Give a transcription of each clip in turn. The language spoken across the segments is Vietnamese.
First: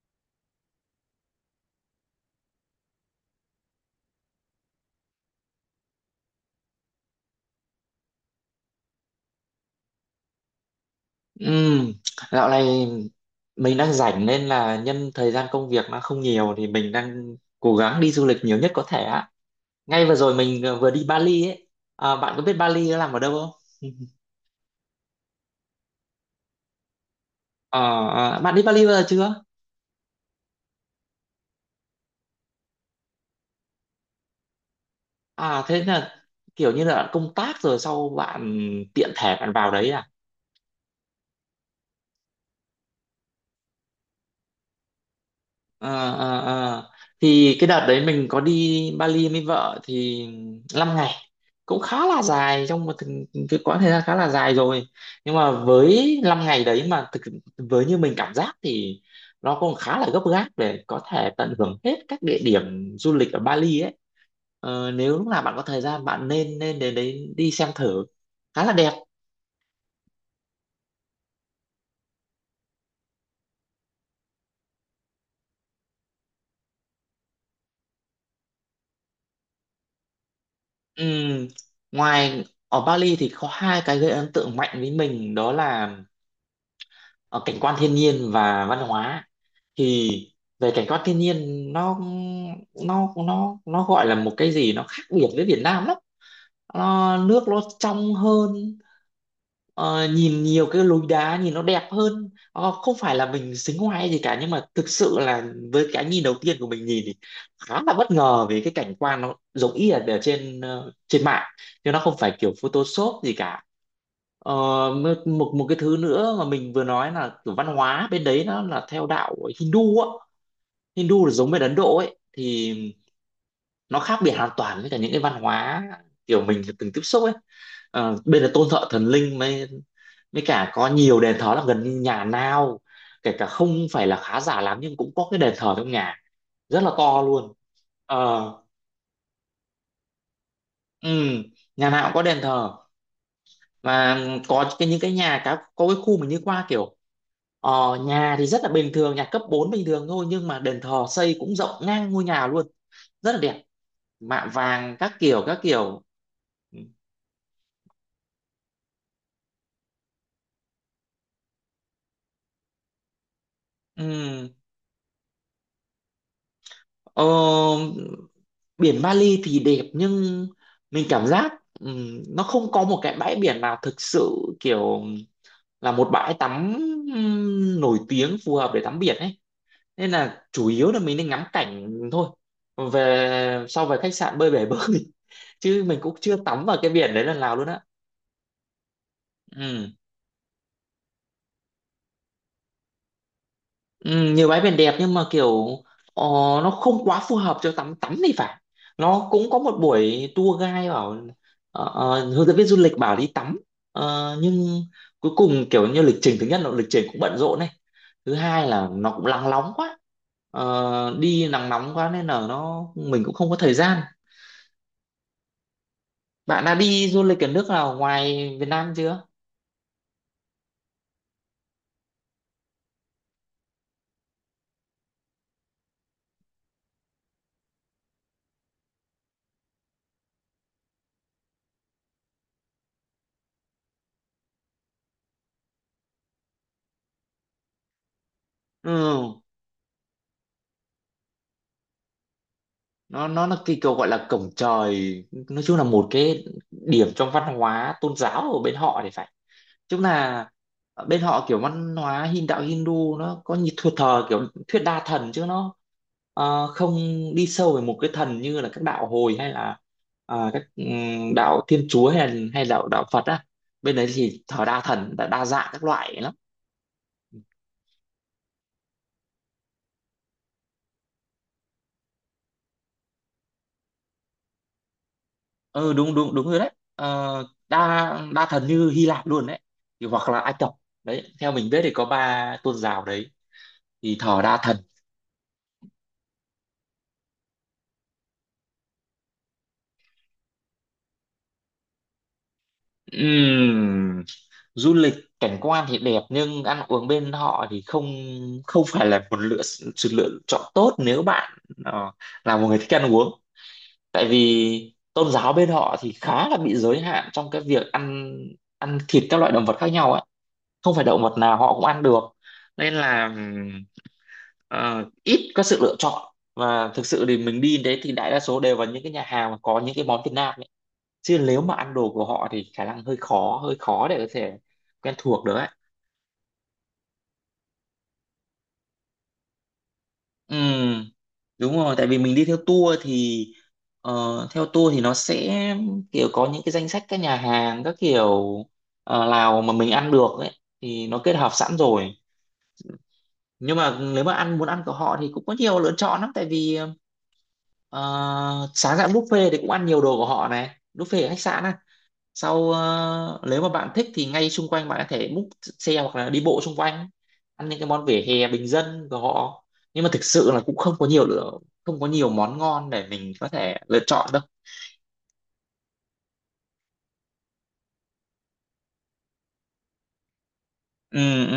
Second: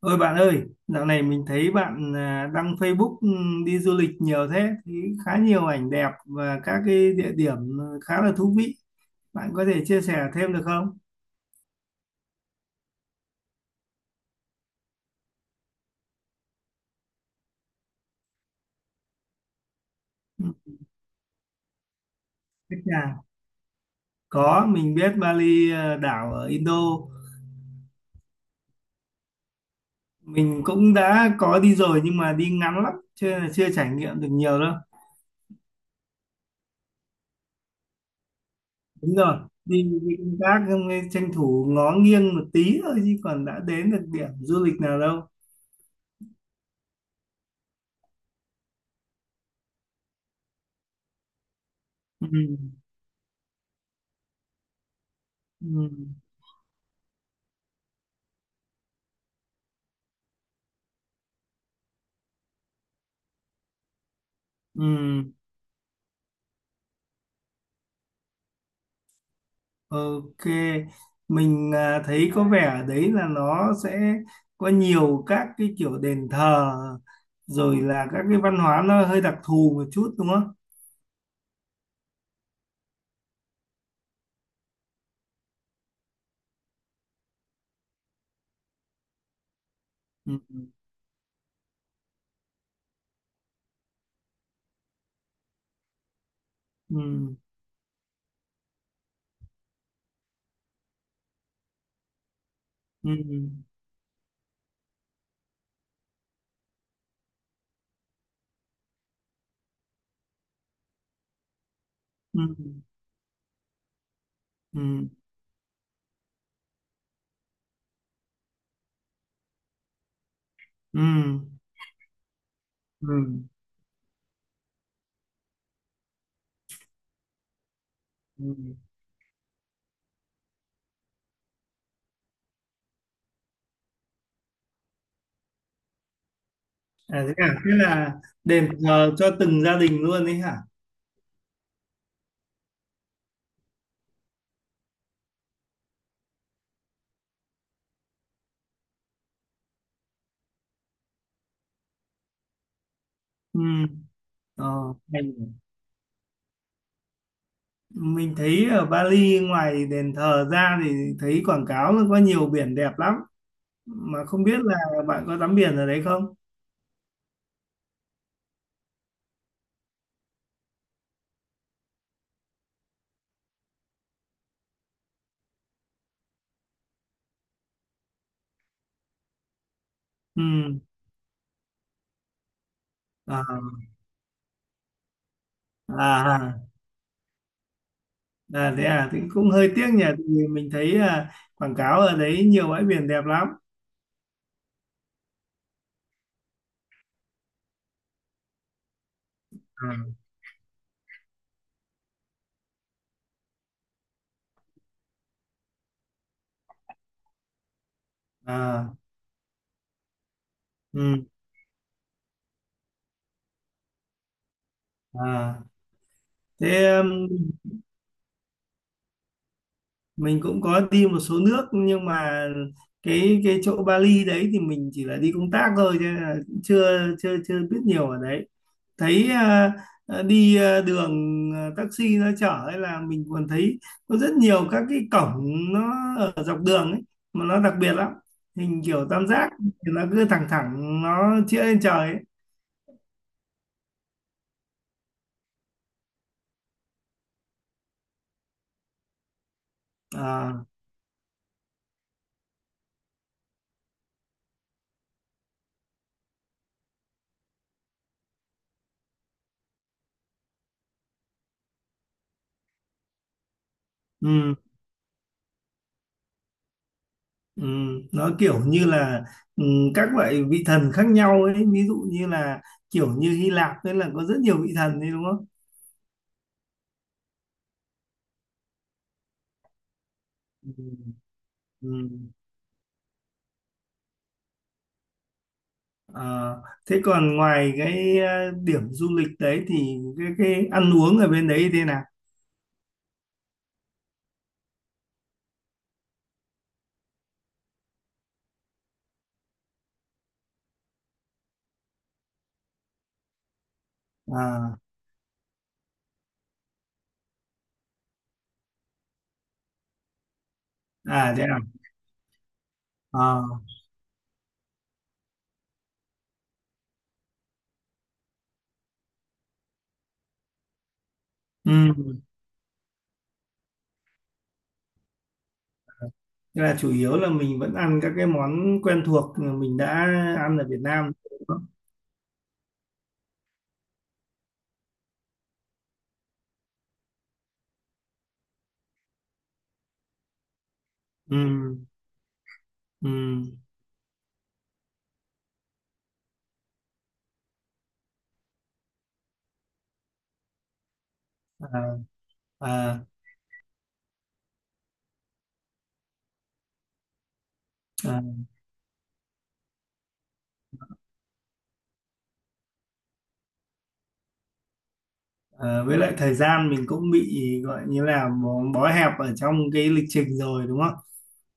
Ôi bạn ơi, dạo này mình thấy bạn đăng Facebook, đi du lịch nhiều thế, thì khá nhiều ảnh đẹp và các cái địa điểm khá là thú vị. Bạn có thể chia sẻ thêm được không? Ừm, Dạo này mình đang rảnh nên là nhân thời gian công việc nó không nhiều thì mình đang cố gắng đi du lịch nhiều nhất có thể ạ. Ngay vừa rồi Ừ. mình vừa đi Bali ấy. À, bạn có biết Thích Bali nó nằm nhà. ở đâu không? Có, mình biết Bali đảo ở Indo. Ờ, Bạn đi Bali bao giờ chưa? Mình cũng đã có đi rồi nhưng mà đi ngắn lắm, chưa chưa trải nghiệm được nhiều đâu. À thế là kiểu như là bạn công tác rồi sau bạn tiện Đúng rồi, thể bạn vào đi, đấy à? đi công tác xong rồi tranh thủ ngó nghiêng một tí thôi chứ còn đã đến được điểm du lịch nào đâu. À, à, à. Thì cái đợt đấy mình có đi Bali với vợ thì 5 ngày cũng khá là Ừ. dài, trong một cái quãng thời gian khá là dài rồi. Nhưng mà Ừ. với 5 ngày đấy mà thực với như mình cảm giác thì nó cũng khá là gấp gáp để có thể tận hưởng hết các địa điểm du lịch ở Bali ấy. Ừ. Nếu lúc nào bạn có thời gian bạn nên nên đến đấy đi xem thử, khá là đẹp. Ok, mình thấy có vẻ ở đấy là nó sẽ có nhiều các cái kiểu đền thờ rồi là các cái văn hóa nó hơi đặc thù một chút đúng không? Ừm, Ngoài ở Bali thì có hai cái gây ấn tượng mạnh với mình đó là ờ, cảnh quan thiên nhiên và văn hóa. Thì Ừ, về cảnh quan thiên nhiên, nó nó gọi là một cái gì nó khác biệt với Việt Nam lắm. Ờ, ừ, Nước nó trong hơn. Nhìn nhiều cái lối đá nhìn nó đẹp hơn. Ờ, Không ừ, phải là mình xính ngoại gì cả nhưng mà thực sự là với cái nhìn đầu tiên của mình nhìn thì khá là bất ngờ, vì cái cảnh quan nó giống y là ở trên trên mạng, chứ nó không phải ừ, kiểu Photoshop gì cả. Ờ, ừ, một một một cái thứ nữa mà mình vừa nói là kiểu văn hóa bên đấy nó là theo đạo Hindu á. ừ, Hindu là giống bên Ấn Độ ấy, thì ừ, ừ. nó khác biệt hoàn toàn với cả những cái văn hóa kiểu mình từng tiếp xúc ấy. Bên là tôn Ừ. thờ thần linh, mới mới cả có nhiều đền thờ, là gần như nhà nào kể cả không phải là khá giả lắm nhưng cũng có cái đền thờ trong nhà, rất là to à? luôn. Thế là ờ đền thờ cho từng gia đình luôn đấy hả? ừ, nhà nào cũng có đền thờ, và có cái những cái nhà có cái khu mình đi qua kiểu nhà thì rất là bình thường, nhà cấp 4 bình thường thôi, nhưng mà đền thờ xây cũng rộng ngang ngôi nhà luôn, rất là Ừ. đẹp, mạ Ờ, vàng các hay kiểu nhỉ. các kiểu. Ừ. Mình thấy ở Bali ngoài đền thờ ra thì thấy quảng cáo nó có nhiều biển đẹp lắm. Mà không Ừ. biết là bạn có tắm biển ở đấy không? Ờ, biển Bali thì đẹp, nhưng mình cảm giác nó không có một cái bãi biển nào thực sự kiểu là một bãi tắm nổi tiếng phù hợp để tắm biển ấy. Nên là Ừ. chủ yếu là mình nên ngắm cảnh thôi, về À, sau về khách sạn bơi bể bơi. Chứ mình à, cũng chưa tắm à, vào cái biển đấy lần nào luôn á. à, thế à thì cũng hơi tiếc Ừ. nhỉ, tại vì mình thấy quảng cáo ở đấy nhiều bãi biển đẹp lắm. Ừ, nhiều bãi biển đẹp nhưng mà kiểu ờ, nó không quá phù hợp cho tắm tắm thì phải. Nó cũng có một À, buổi tour guide bảo, hướng dẫn viên du lịch bảo đi tắm. Ờ, nhưng cuối cùng kiểu như lịch trình, thứ nhất là lịch trình cũng bận rộn này, thứ hai là à. nó cũng nắng nóng quá. Ờ, Ừ. đi nắng nóng quá nên là nó mình cũng không có thời gian. À Bạn đã thế đi du um, lịch ở nước nào ngoài Việt Nam chưa? mình cũng có đi một số nước nhưng mà cái chỗ Bali đấy thì mình chỉ là đi công tác thôi cho nên là chưa chưa chưa biết nhiều ở đấy. Thấy đi đường, taxi nó chở ấy là mình còn thấy có rất nhiều các cái cổng, nó ở dọc đường ấy mà nó đặc biệt lắm, hình kiểu tam Ừ, giác thì nó cứ thẳng thẳng nó chĩa lên trời ấy. nó là cái kiểu gọi là cổng trời. Nói chung là một cái điểm trong văn hóa tôn giáo ở bên họ thì phải. Chung là À, ở bên họ kiểu văn hóa Hin đạo Hindu nó có như thờ thờ kiểu thuyết đa thần, chứ nó không đi sâu về một cái thần như là các đạo hồi hay là các đạo Thiên Chúa hay là hay đạo đạo Phật á. Bên đấy thì ừ. thờ đa thần, đa dạng các loại lắm. Ừ, nó kiểu như là, ừ, các loại vị thần khác nhau ấy, ví dụ như là kiểu như Hy Lạp ấy là có rất nhiều vị thần đấy đúng không? Ừ, đúng đúng đúng rồi đấy. Ờ, đa đa thần như Hy Lạp luôn đấy, thì hoặc là Ai Cập Ừ. đấy. Theo mình biết Ừ. thì có ba tôn giáo đấy thì thờ đa thần. Ờ, thế còn ngoài cái điểm du lịch đấy thì cái ăn uống ở bên đấy thế nào? Ừm, Du lịch cảnh quan thì đẹp, nhưng ăn uống bên họ thì không, không phải là một sự lựa chọn tốt nếu bạn ờ, là một người thích ăn uống. Tại À, vì tôn giáo bên họ thì khá là bị giới hạn trong cái việc ăn ăn thịt các loại động vật khác nhau ấy. Không phải động à vật thế nào à? họ cũng ăn được. Nên Ờ, là ít có sự lựa chọn, và thực sự thì mình đi đến đấy thì đại đa số đều vào những cái nhà hàng mà có những cái món Việt Nam ấy. Chứ nếu mà ăn đồ ừ. của họ thì khả năng hơi khó để có thể quen thuộc được ấy. Thế là chủ yếu là mình vẫn ăn các cái món quen thuộc mà mình đã Ừ, ăn ở Việt Nam đúng không? đúng rồi, tại vì mình đi theo tour thì theo tour thì nó sẽ kiểu có những cái danh sách các nhà hàng các kiểu nào mà mình ăn được ấy, thì nó kết Ừ. hợp sẵn rồi. Ừ. Nhưng mà nếu mà muốn ăn của họ thì cũng có nhiều lựa chọn lắm, tại vì ờ, sáng dạng buffet thì cũng ăn nhiều đồ của họ này, buffet ở khách sạn. À, Sau à, nếu mà bạn thích thì ngay xung quanh bạn có thể book xe hoặc là đi bộ xung quanh, ăn những cái món vỉa à. hè bình dân của họ. Nhưng mà thực sự là cũng không có nhiều món ngon để mình có thể lựa chọn đâu. Ờ, với lại thời gian mình cũng bị gọi như là bó hẹp ở trong cái lịch trình rồi đúng không? Ừ, ừ.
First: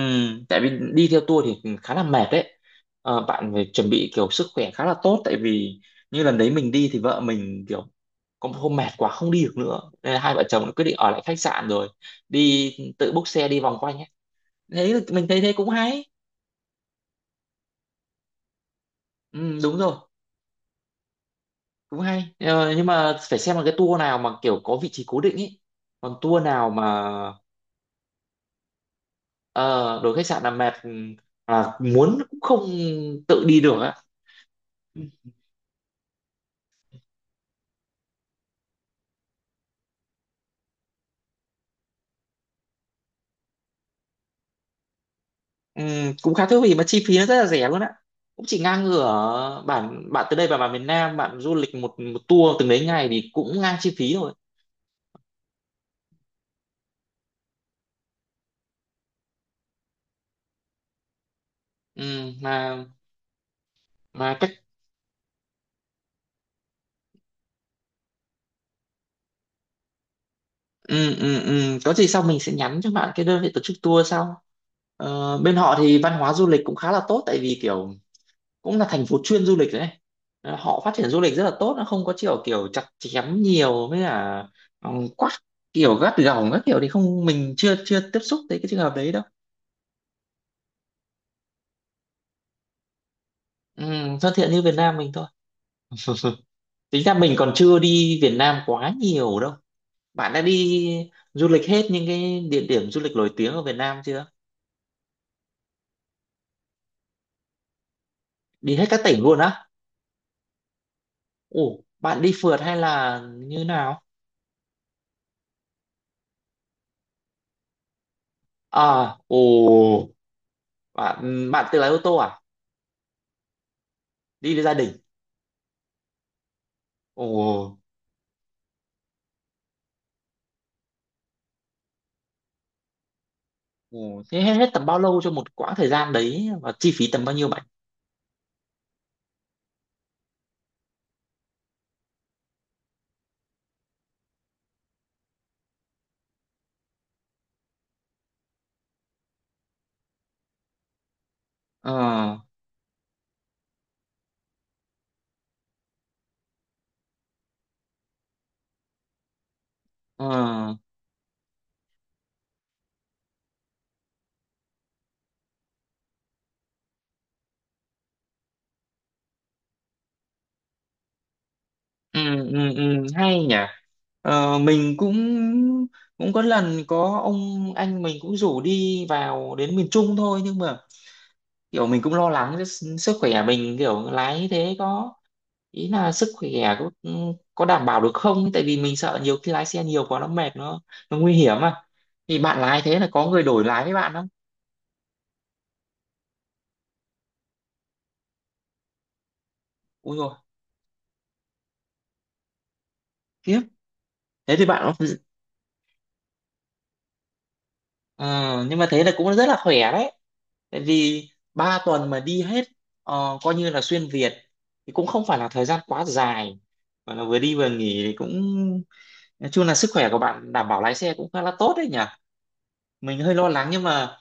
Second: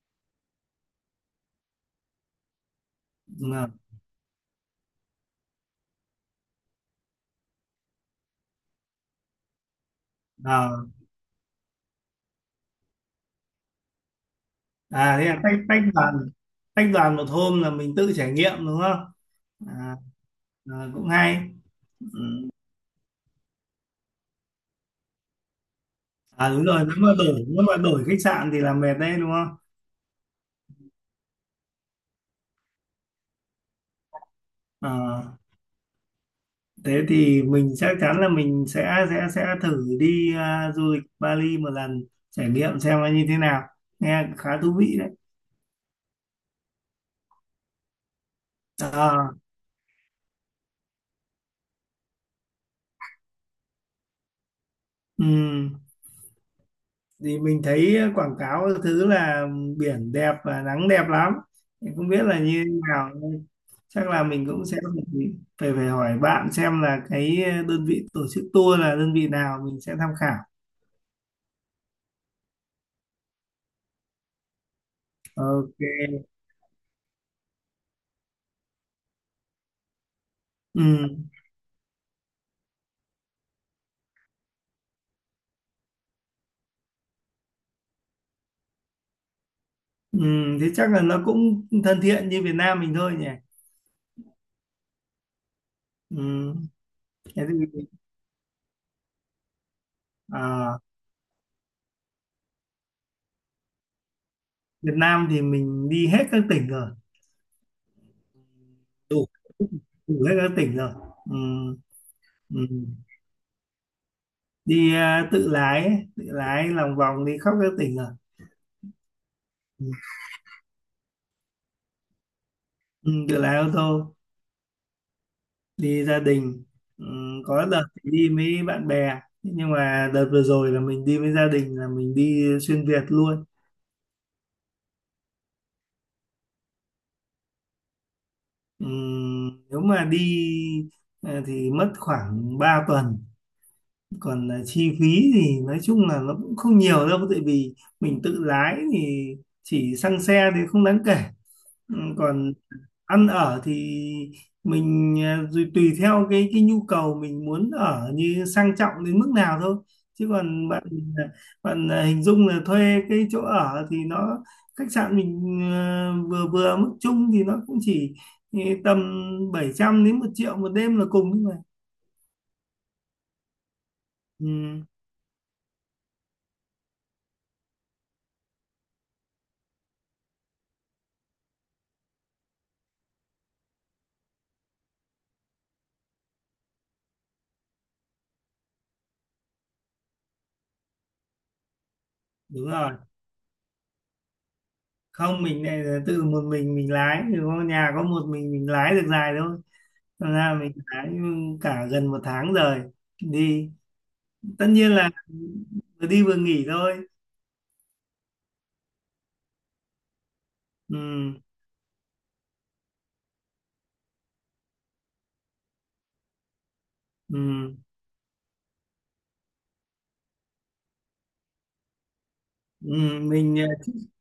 Tại vì đi theo tour thì khá là mệt đấy. Ờ, bạn Đúng rồi. phải chuẩn bị kiểu sức khỏe khá là tốt, tại vì như lần đấy mình đi thì vợ mình kiểu có một hôm mệt quá không đi được nữa, nên là hai vợ chồng đã quyết Ờ. định ở lại khách sạn rồi đi tự book xe đi vòng quanh ấy. Thế là À thế mình là thấy thế tách cũng tách hay. đoàn, tách đoàn một hôm là mình tự trải nghiệm đúng không? Ừ, đúng rồi, À, ờ, cũng hay. cũng hay. Ờ, nhưng mà phải xem là cái tour nào mà kiểu có vị trí cố định ý, còn tour À đúng nào rồi, mà nếu mà đổi khách sạn thì là mệt đấy đúng không? ờ, đổi khách sạn là mệt. Ừ, À, muốn cũng không tự đi được á. Ờ, thế thì mình chắc chắn là mình sẽ thử đi du lịch Bali một lần, trải nghiệm xem nó như thế nào. Nghe khá thú vị đấy. Cũng khá thú vị, mà chi phí nó rất là rẻ luôn á, cũng chỉ ngang Ờ. ngửa bản bạn từ đây vào bản miền Nam bạn du lịch một một tour từng đấy ngày thì cũng ngang chi phí rồi. Ừ. Thì mình thấy quảng cáo thứ là biển đẹp và nắng đẹp lắm, thì không biết Ừm, là như thế mà nào. Chắc là mà mình cũng sẽ phải phải phải hỏi bạn xem là cái đơn vị tổ chức tour là đơn vị nào mình sẽ tham khảo. Ừ, ừ, ừ, có gì sau mình sẽ nhắn cho bạn cái đơn vị tổ chức tour sau. Ờ, bên họ thì văn Ok. hóa du lịch cũng khá là tốt, tại vì kiểu cũng là thành phố chuyên du lịch đấy. Ờ, họ Ừ, phát triển du lịch rất là tốt, nó không có kiểu kiểu chặt chém nhiều với cả ừ, quắt kiểu gắt gỏng các kiểu thì không, mình chưa chưa tiếp xúc tới cái trường hợp đấy đâu. ừ. Thế chắc là nó cũng thân thiện như Việt Nam mình thôi nhỉ. Ừ, thân thiện như Việt Nam mình thôi. Ừ. Tính ra mình Thế còn chưa thì đi Việt Nam quá nhiều đâu. Bạn đã à, đi du lịch hết những cái địa điểm du lịch nổi tiếng ở Việt Nam chưa? Việt Nam thì mình đi hết các tỉnh rồi, Đi hết các tỉnh đủ luôn á? đủ hết các tỉnh rồi. Ừ. Ồ, bạn đi phượt Ừ. hay là như nào? Đi tự lái ấy, tự lái lòng vòng đi khắp các tỉnh rồi. À, Ừ. ồ, bạn bạn tự lái ô tô à? Ừ, tự lái ô tô, Đi với gia đình. đi gia đình. Ừ, có Ồ, đợt thì đi với bạn bè nhưng mà đợt vừa rồi là mình đi với gia đình là mình đi xuyên Việt luôn. ồ, thế hết tầm bao lâu cho một quãng thời gian đấy, và chi phí tầm bao nhiêu bạn? Ừ, nếu mà đi thì mất khoảng 3 tuần. Còn chi phí thì nói chung là nó cũng không nhiều đâu, tại vì mình tự lái thì chỉ xăng xe thì không đáng kể. Ờ, Ừ, còn ăn ở thì mình rồi tùy theo cái nhu cầu mình muốn ở như sang trọng đến mức nào thôi, ờ, chứ còn bạn à, bạn à, hình dung là thuê cái chỗ ở thì nó, khách sạn mình vừa vừa mức chung thì nó cũng chỉ tầm 700 đến 1.000.000 một đêm là cùng thôi mà. ừ, ừ, hay nhỉ. Ờ, Ừ, mình cũng cũng có lần có ông anh mình cũng rủ đi vào đến miền Trung thôi, nhưng mà kiểu mình cũng lo lắng cho sức khỏe mình kiểu lái thế có, ý là sức khỏe có, có đảm bảo được không, tại vì mình sợ nhiều khi lái xe nhiều quá nó mệt, nó nguy hiểm mà. Thì bạn đúng lái rồi. thế là có người đổi lái với bạn không? Không mình này là tự một mình lái thì có nhà có một mình lái được dài thôi. Ui rồi, Thành ra mình lái cả gần một tháng rồi khiếp, đi, thế tất thì nhiên bạn là vừa đi vừa nghỉ thôi. Ờ, nhưng mà thế là cũng rất là khỏe đấy, tại Ừ, vì 3 tuần mà đi hết coi như là xuyên Việt thì cũng không phải là thời gian quá dài, mà là vừa đi vừa ừ, nghỉ thì cũng nói chung là sức khỏe của bạn đảm bảo, lái xe cũng khá là tốt đấy nhỉ. ừ. Mình hơi lo Mình lắng, nhưng mà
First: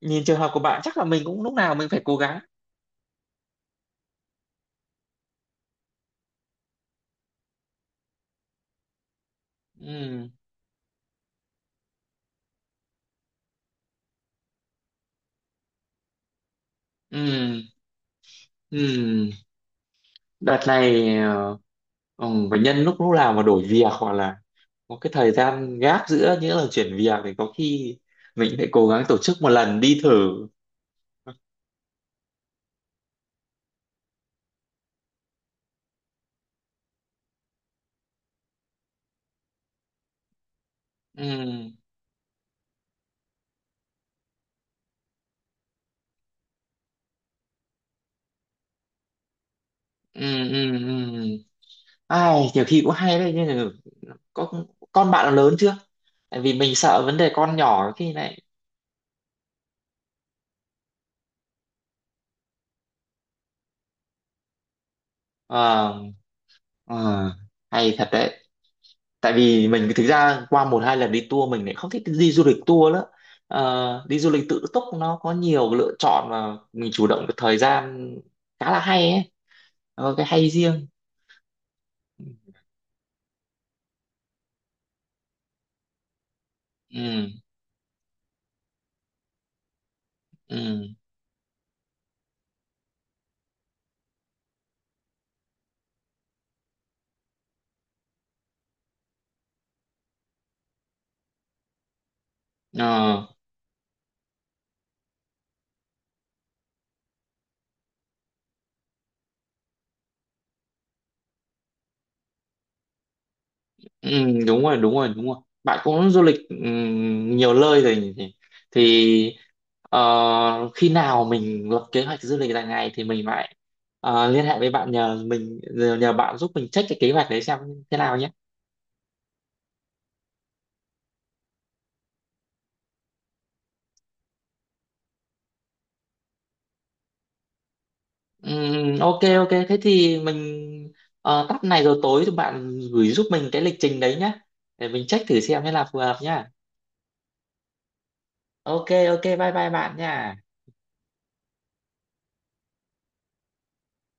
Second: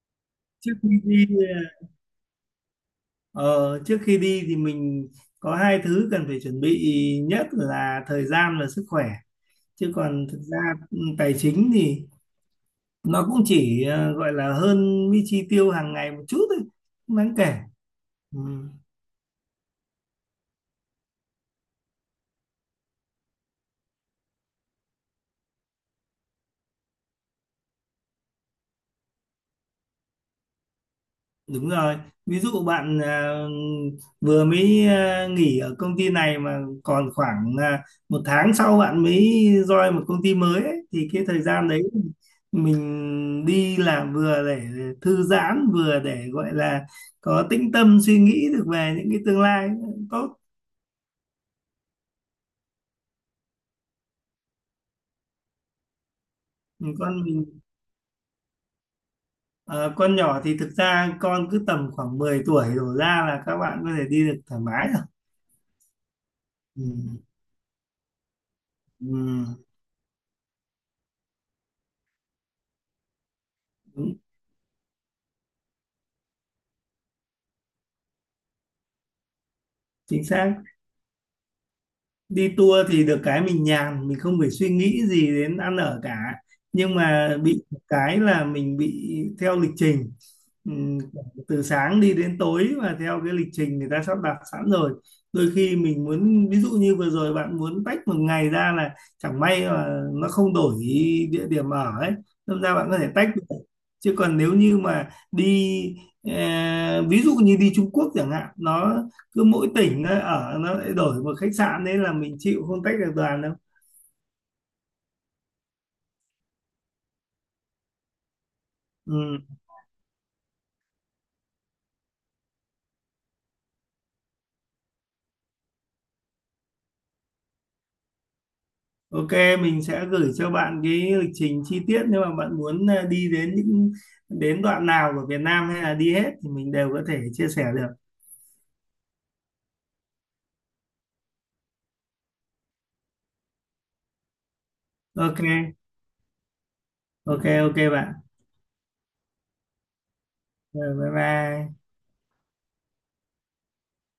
nhìn trường hợp của trước bạn khi chắc là mình đi cũng lúc nào mình phải cố gắng. Ờ, trước khi đi thì mình có hai thứ cần phải chuẩn bị, nhất là thời gian và sức khỏe, chứ còn Ừ. thực ra, ừ, tài chính thì nó cũng chỉ gọi là hơn cái chi tiêu hàng ngày một chút thôi, không Ừ, đáng kể. Ừ. ừ. Đợt này bệnh nhân lúc lúc nào mà đổi việc hoặc là có cái thời gian gap giữa những lần chuyển việc thì có khi mình phải cố gắng tổ chức một lần đi thử. Đúng rồi, ví dụ bạn vừa mới nghỉ ở công ty này mà còn khoảng một tháng sau bạn mới join một công ty mới ấy, thì Ừ, cái thời gian đấy mình đi làm vừa để thư giãn vừa để gọi là có tĩnh tâm suy nghĩ được về những cái tương lai ừ, tốt. ừ, ừ. Ai, nhiều khi cũng hay đấy, nhưng mà có con bạn nó lớn chưa? Tại vì mình sợ Con vấn đề mình con nhỏ khi này. Con nhỏ thì thực ra con cứ tầm khoảng 10 tuổi đổ ra là các bạn có thể đi được thoải mái rồi. ờ, Ừ, ờ, hay thật đấy. Tại ừ, vì mình thực ra qua một hai lần đi tour mình lại không thích đi du lịch tour nữa. Ờ, đi đúng, du lịch tự túc nó có nhiều lựa chọn và mình chủ động được thời gian, khá là hay ấy, nó có chính cái hay xác. riêng. Đi tour thì được cái mình nhàn, mình không phải suy nghĩ gì đến ăn ở cả, nhưng Ừ. mà bị một cái là mình bị theo lịch trình. Ừ. Ừm, Từ sáng đi đến tối và theo cái lịch trình người ta sắp đặt sẵn rồi, đôi khi mình muốn, ví dụ như vừa rồi bạn muốn tách một ngày ra là chẳng may mà nó không đổi địa điểm ở ấy nên ra bạn có thể ờ tách được, chứ còn nếu như mà đi ví dụ như đi Trung Quốc chẳng hạn, nó cứ mỗi tỉnh nó ở nó lại đổi một khách sạn đấy là mình chịu không tách được đoàn đâu. ừ, đúng rồi đúng rồi đúng rồi. Bạn cũng du lịch ừ, nhiều nơi rồi nhỉ? Thì Ừ. Khi nào mình lập kế hoạch du lịch dài ngày thì mình lại liên hệ với bạn, nhờ bạn giúp mình check cái kế hoạch đấy xem thế nào nhé. Ok, mình sẽ gửi cho bạn cái lịch trình chi tiết, nếu mà bạn muốn đi đến những đến đoạn nào của Việt Nam hay là đi hết thì mình đều có thể chia sẻ được. Ok ok, thế thì mình tắt này rồi tối thì bạn gửi giúp mình cái lịch trình đấy nhá, để mình check thử Ok xem thế là phù hợp nhá. ok ok bạn. Ok ok, bye bye bạn nha. Rồi, bye bye.